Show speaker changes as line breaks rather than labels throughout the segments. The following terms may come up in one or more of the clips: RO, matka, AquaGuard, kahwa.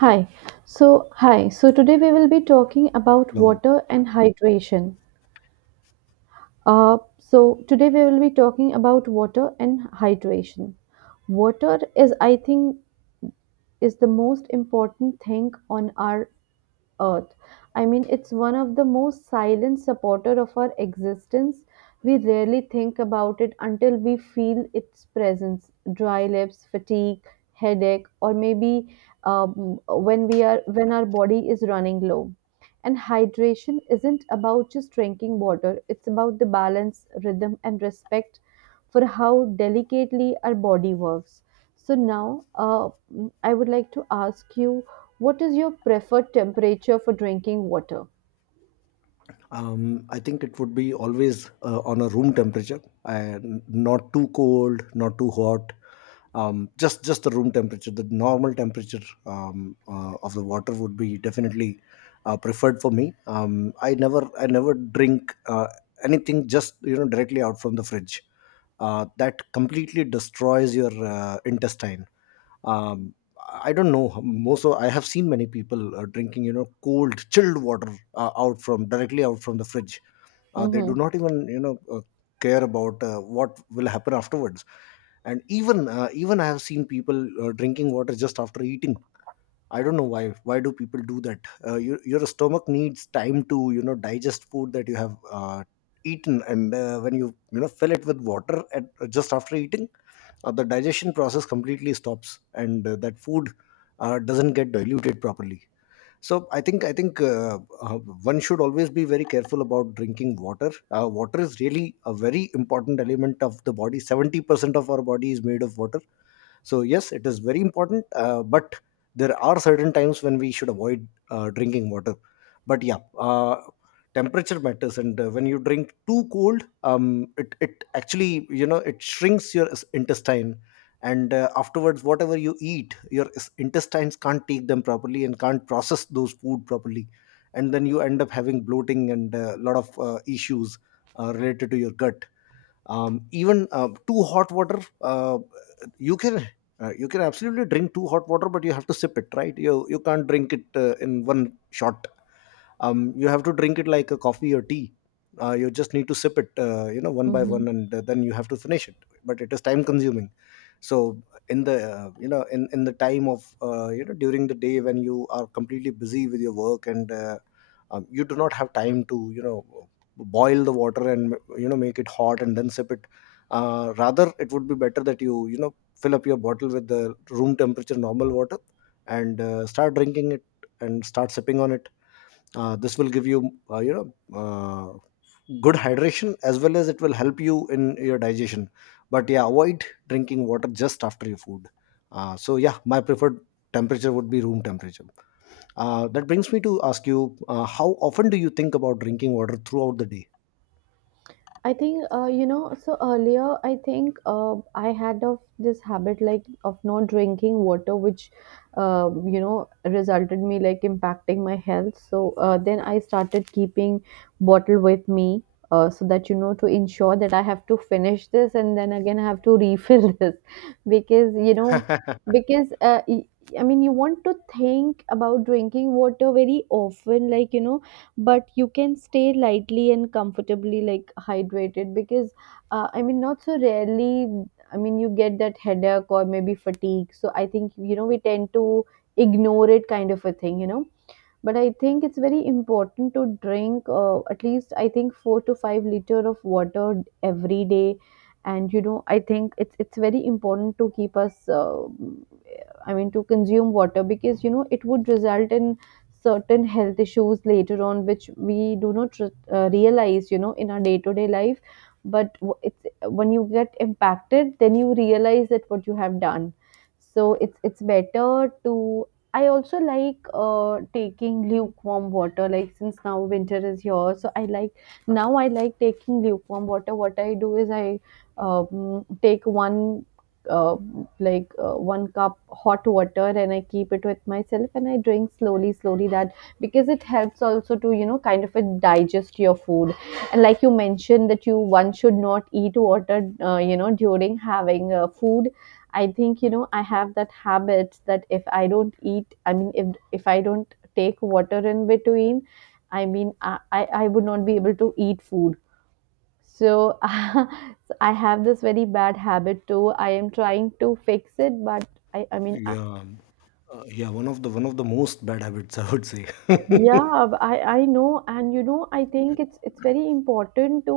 Hi. So, today we will be talking about
No.
water and hydration. So, today we will be talking about water and hydration. Water is, I think, is the most important thing on our earth. I mean, it's one of the most silent supporter of our existence. We rarely think about it until we feel its presence. Dry lips, fatigue, headache, or maybe when we are when our body is running low. And hydration isn't about just drinking water. It's about the balance, rhythm, and respect for how delicately our body works. So now, I would like to ask you, what is your preferred temperature for drinking water?
I think it would be always on a room temperature, and not too cold, not too hot. Just the room temperature, the normal temperature of the water would be definitely preferred for me. I never drink anything just you know directly out from the fridge. That completely destroys your intestine. um I don't know, most of, I have seen many people drinking you know cold chilled water out from the fridge. They
Mm-hmm.
do not even you know care about what will happen afterwards. And even I have seen people drinking water just after eating. I don't know why do people do that. Your stomach needs time to you know digest food that you have eaten. And when you know fill it with water just after eating, the digestion process completely stops, and that food doesn't get diluted properly. So i think i think uh, uh, one should always be very careful about drinking water. Water is really a very important element of the body. 70% of our body is made of water. So yes, it is very important, but there are certain times when we should avoid drinking water. But temperature matters, and when you drink too cold, it actually you know it shrinks your intestine. And afterwards whatever you eat, your intestines can't take them properly and can't process those food properly. And then you end up having bloating and a lot of issues related to your gut. Even too hot water, you can you can absolutely drink too hot water, but you have to sip it, right? You can't drink it in one shot. You have to drink it like a coffee or tea. You just need to sip it, you know, one by one, and then you have to finish it. But it is time consuming. So in the time of, you know, during the day when you are completely busy with your work, and you do not have time to you know boil the water and you know make it hot and then sip it. Rather it would be better that you know fill up your bottle with the room temperature normal water and start drinking it and start sipping on it. This will give you, you know good hydration, as well as it will help you in your digestion. But yeah, avoid drinking water just after your food. So my preferred temperature would be room temperature. That brings me to ask you, how often do you think about drinking water throughout the day?
I think So earlier, I had of this habit like of not drinking water, which you know resulted me like impacting my health. So then I started keeping bottle with me, so that you know to ensure that I have to finish this and then again I have to refill this, because you know because I mean you want to think about drinking water very often, like you know, but you can stay lightly and comfortably like hydrated. Because I mean, not so rarely, I mean you get that headache or maybe fatigue, so I think, you know, we tend to ignore it, kind of a thing, you know. But I think it's very important to drink, at least I think, 4 to 5 liter of water every day. And you know, I think it's very important to keep us I mean, to consume water, because you know it would result in certain health issues later on, which we do not realize, you know, in our day to day life. But it's when you get impacted, then you realize that what you have done. So it's better to. I also like taking lukewarm water, like since now winter is here, so I like now I like taking lukewarm water. What I do is I take one uh, one cup hot water, and I keep it with myself and I drink slowly slowly that, because it helps also to, you know, kind of, it digest your food. And like you mentioned that you one should not eat water you know during having food, I think, you know, I have that habit that if I don't eat, I mean, if I don't take water in between, I would not be able to eat food. So, I have this very bad habit too. I am trying to fix it, but I mean,
Yeah. Yeah, one of the most bad habits, I would say.
yeah, I know, and you know, I think it's very important to,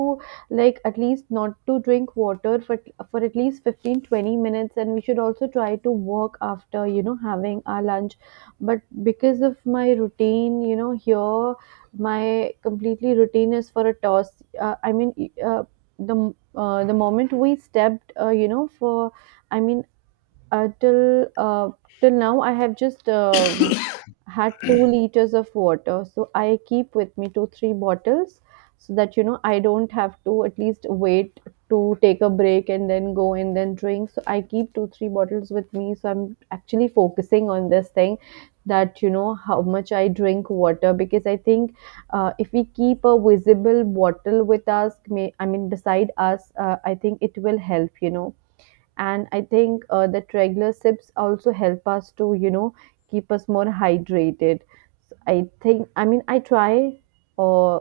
like, at least not to drink water for at least 15, 20 minutes, and we should also try to walk after, you know, having our lunch. But because of my routine, you know, here my completely routine is for a toss. Uh, I mean, y- uh, the moment we stepped, you know, for, I mean, uh, till uh, till now I have just had 2 liters of water. So I keep with me 2, 3 bottles, so that you know I don't have to at least wait to take a break and then go and then drink. So I keep 2, 3 bottles with me, so I'm actually focusing on this thing, that you know how much I drink water. Because I think, if we keep a visible bottle with us, may I mean beside us, I think it will help, you know. And I think the triglycerides also help us to, you know, keep us more hydrated. So I think, I mean, I try uh,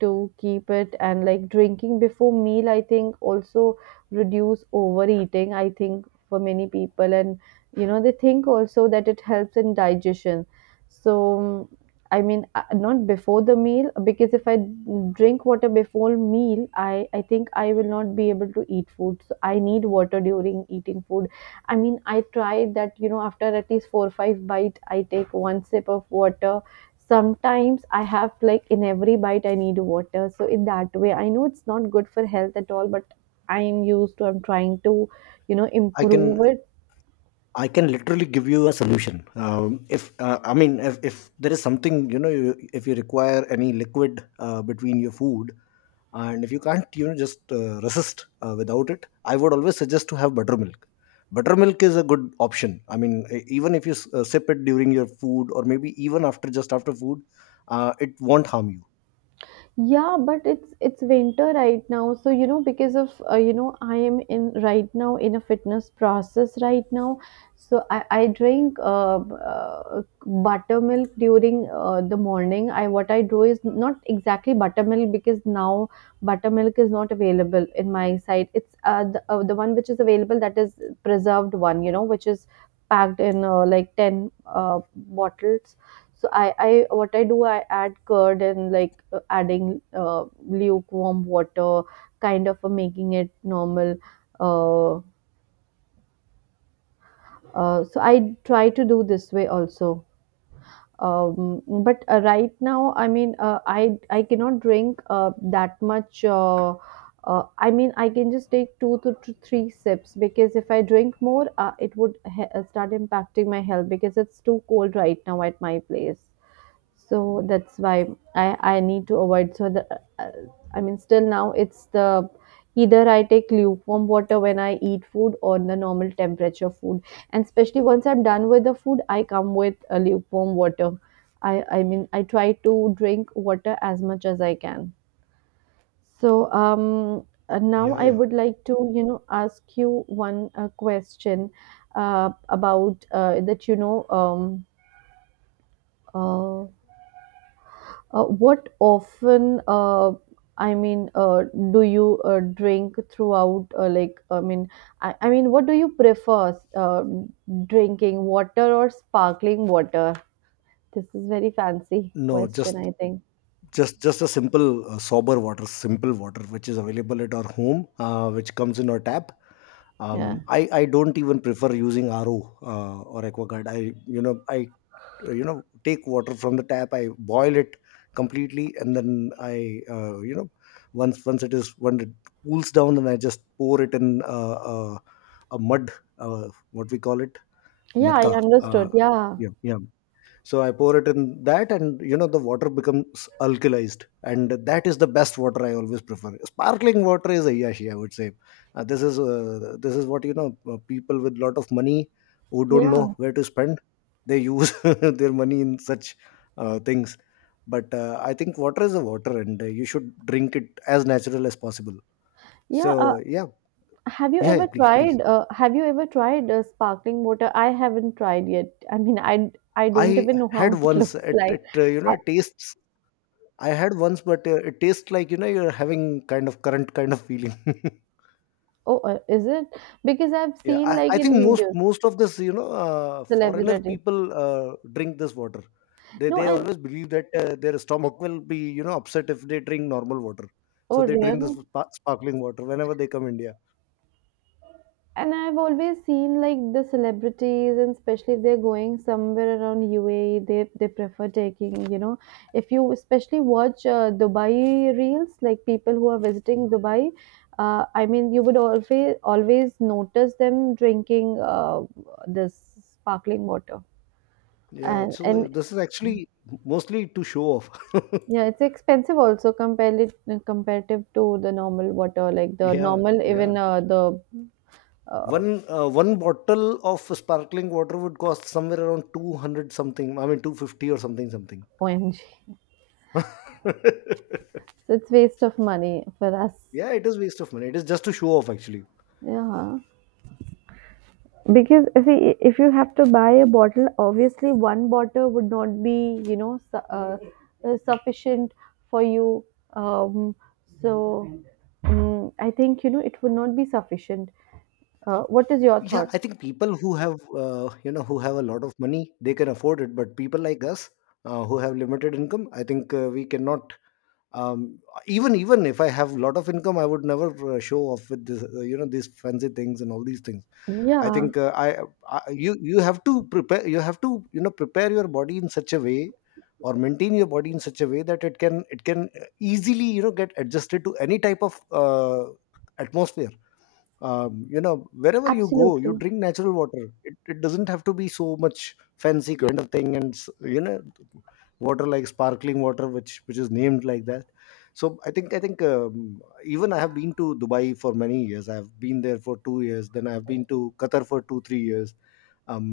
to keep it. And like drinking before meal, I think also reduce overeating I think for many people, and you know they think also that it helps in digestion. So I mean, not before the meal, because if I drink water before meal, I think I will not be able to eat food. So I need water during eating food. I mean, I try that you know, after at least 4 or 5 bite, I take one sip of water. Sometimes I have, like, in every bite I need water. So in that way, I know it's not good for health at all, but I'm trying to, you know,
i can
improve it.
I can literally give you a solution. If I mean, if there is something, you know, if you require any liquid between your food, and if you can't, you know, just resist without it, I would always suggest to have buttermilk. Buttermilk is a good option. I mean, even if you sip it during your food, or maybe even after just after food, it won't harm you.
Yeah, but it's winter right now. So, you know, because of, you know, I am in right now in a fitness process right now. So I drink uh, buttermilk during the morning. I, what I do is not exactly buttermilk, because now buttermilk is not available in my side. It's the one which is available, that is preserved one, you know, which is packed in, like, 10 bottles. So I what I do, I add curd and like adding lukewarm water, kind of making it normal. Uh, so I try to do this way also. But right now, I mean, I cannot drink that much. I mean, I can just take two to three sips, because if I drink more, it would start impacting my health, because it's too cold right now at my place. So that's why i I need to avoid. So the, I mean, still now it's the, either I take lukewarm water when I eat food, or the normal temperature food. And especially once I'm done with the food, I come with a lukewarm water. i I mean, I try to drink water as much as I can. So now
Yeah,
I
yeah.
would like to, you know, ask you one question about, that you know, uh, what often, I mean, uh, do you drink throughout? I mean, what do you prefer, drinking water or sparkling water? This is very fancy
No,
question, I think.
just a simple sober water, simple water which is available at our home, which comes in our tap.
Yeah.
I don't even prefer using RO or AquaGuard. I you know take water from the tap. I boil it completely, and then I you know once once it is, when it cools down, then I just pour it in uh, a mud. What we call it,
Yeah, I
matka.
understood. Yeah.
Yeah, yeah, so I pour it in that, and you know the water becomes alkalized, and that is the best water I always prefer. Sparkling water is ayashi, I would say. This is what, you know, people with lot of money, who don't
Yeah.
know where to spend, they use their money in such things. But I think water is a water, and you should drink it as natural as possible. So
Yeah.
yeah.
Have you
yeah
ever
yeah please, please.
tried? Have you ever tried sparkling water? I haven't tried yet. I mean, I don't
I
even know how
had
it
once,
looks
it,
like.
it you know
I,
it tastes, I had once, but it tastes like you know you're having kind of current kind of feeling.
oh, is it? Because I've
yeah,
seen
I,
like
I
in
think most
videos.
most of this, you know, foreigner
Celebrity.
people drink this water.
No,
They
and
always believe that their stomach will be you know upset if they drink normal water. So
oh
they drink this
really?
sparkling water whenever they come India.
And I've always seen like the celebrities, and especially if they're going somewhere around UAE, they prefer taking. You know, if you especially watch Dubai reels, like people who are visiting Dubai, I mean, you would always always notice them drinking this sparkling water,
Yeah,
and
so this is actually mostly to show off.
yeah, it's expensive also compared it comparative to the normal water, like the
Yeah,
normal
yeah.
even the uh,
One bottle of sparkling water would cost somewhere around 200 something. I mean 250 or something.
OMG. So it's waste of money for us.
Yeah, it is waste of money, it is just to show off actually.
Yeah. Because see, if you have to buy a bottle, obviously one bottle would not be, you know, sufficient for you. Um, so I think, you know, it would not be sufficient. What is your
Yeah,
thought?
I think people who have you know, who have a lot of money, they can afford it, but people like us, who have limited income, I think we cannot. Um, even even if I have a lot of income, I would never show off with this you know, these fancy things and all these things. I
Yeah,
think, I you you have to prepare, you have to you know prepare your body in such a way, or maintain your body in such a way that it can, it can easily you know get adjusted to any type of atmosphere. You know, wherever you go, you
absolutely.
drink natural water. It doesn't have to be so much fancy kind of thing, you know, water like sparkling water which is named like that. So i think i think um, even i have been to dubai for many years, I have been there for 2 years, then I have been to qatar for 2 3 years.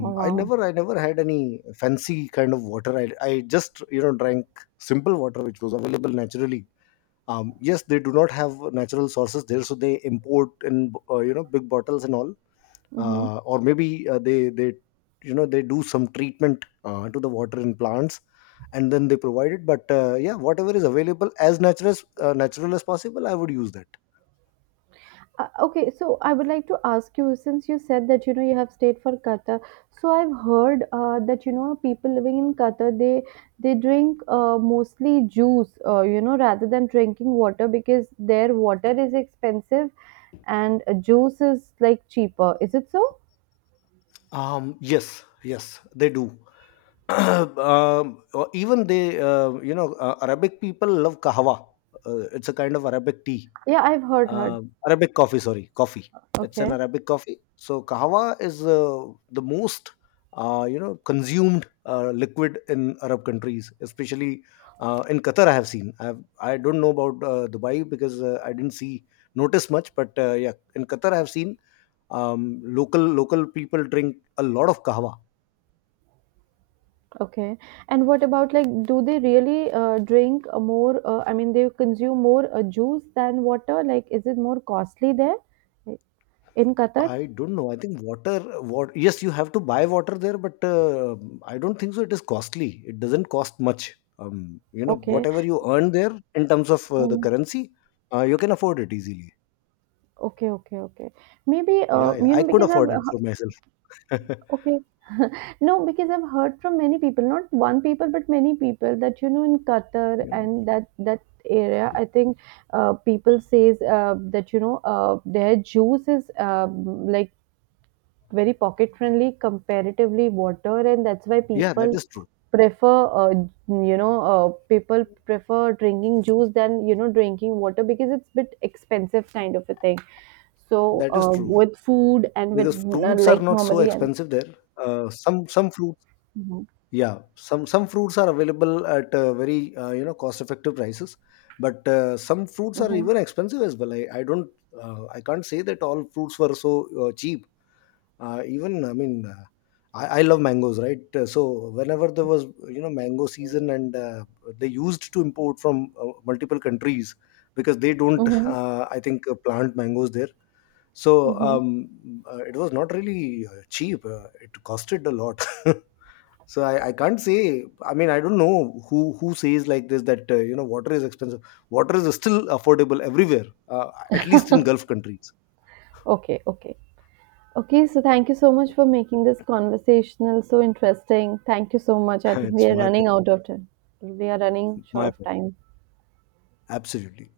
Oh,
i
wow.
never i never had any fancy kind of water. I just you know drank simple water which was available naturally. Yes, they do not have natural sources there, so they import in, you know, big bottles and all.
Mm-hmm.
Or maybe they you know, they do some treatment to the water in plants, and then they provide it. But yeah, whatever is available, as natural as, natural as possible, I would use that.
Okay, so I would like to ask you, since you said that you know you have stayed for Qatar. So I've heard that you know people living in Qatar, they drink mostly juice, you know, rather than drinking water, because their water is expensive and juice is like cheaper. Is it so?
Yes, they do. Or even they, you know, arabic people love kahwa. It's a kind of arabic tea.
Yeah, I've heard heard.
Arabic coffee, sorry, coffee. It's
Okay,
an Arabic coffee. So kahwa is, the most you know consumed liquid in Arab countries, especially in Qatar. I have seen. I have, I don't know about Dubai, because I didn't see, notice much, but yeah, in Qatar I have seen local people drink a lot of kahwa.
okay. And what about, like, do they really drink more? I mean, they consume more juice than water. Like, is it more costly there in Qatar?
I don't know. I think water, what? Yes, you have to buy water there, but I don't think so. It is costly. It doesn't cost much. You know,
Okay.
whatever you earn there in terms of the
Oh,
currency, you can afford it easily.
okay, okay, okay. Maybe,
Yeah, yeah.
you
I
know,
could
because I've,
afford it for myself.
okay. No, because I've heard from many people, not one people, but many people, that, you know, in Qatar
Yeah.
and that area, I think people says that, you know, their juice is like very pocket friendly comparatively water. And that's why
Yeah, that
people
is true.
prefer, uh, you know people prefer drinking juice than, you know, drinking water, because it's bit expensive, kind of a thing. So
That is true,
with food and with,
because fruits are
like
not so
normally, and
expensive there. Some fruits,
hmm,
yeah, some fruits are available at very you know cost effective prices, but some fruits are
hmm,
even expensive as well. I don't, I can't say that all fruits were so cheap. Even I mean, I love mangoes, right? So whenever there was you know mango season, and they used to import from multiple countries, because they don't
hmm,
I think plant mangoes there. So
hmm,
it was not really cheap. It costed a lot. So I can't say. I mean, I don't know who says like this that, you know, water is expensive. Water is still affordable everywhere, at least in Gulf countries.
okay, okay, okay. So thank you so much for making this conversational so interesting. Thank you so much. I think we
It's
are
my
running out of time. We are running short
my
of time.
absolutely.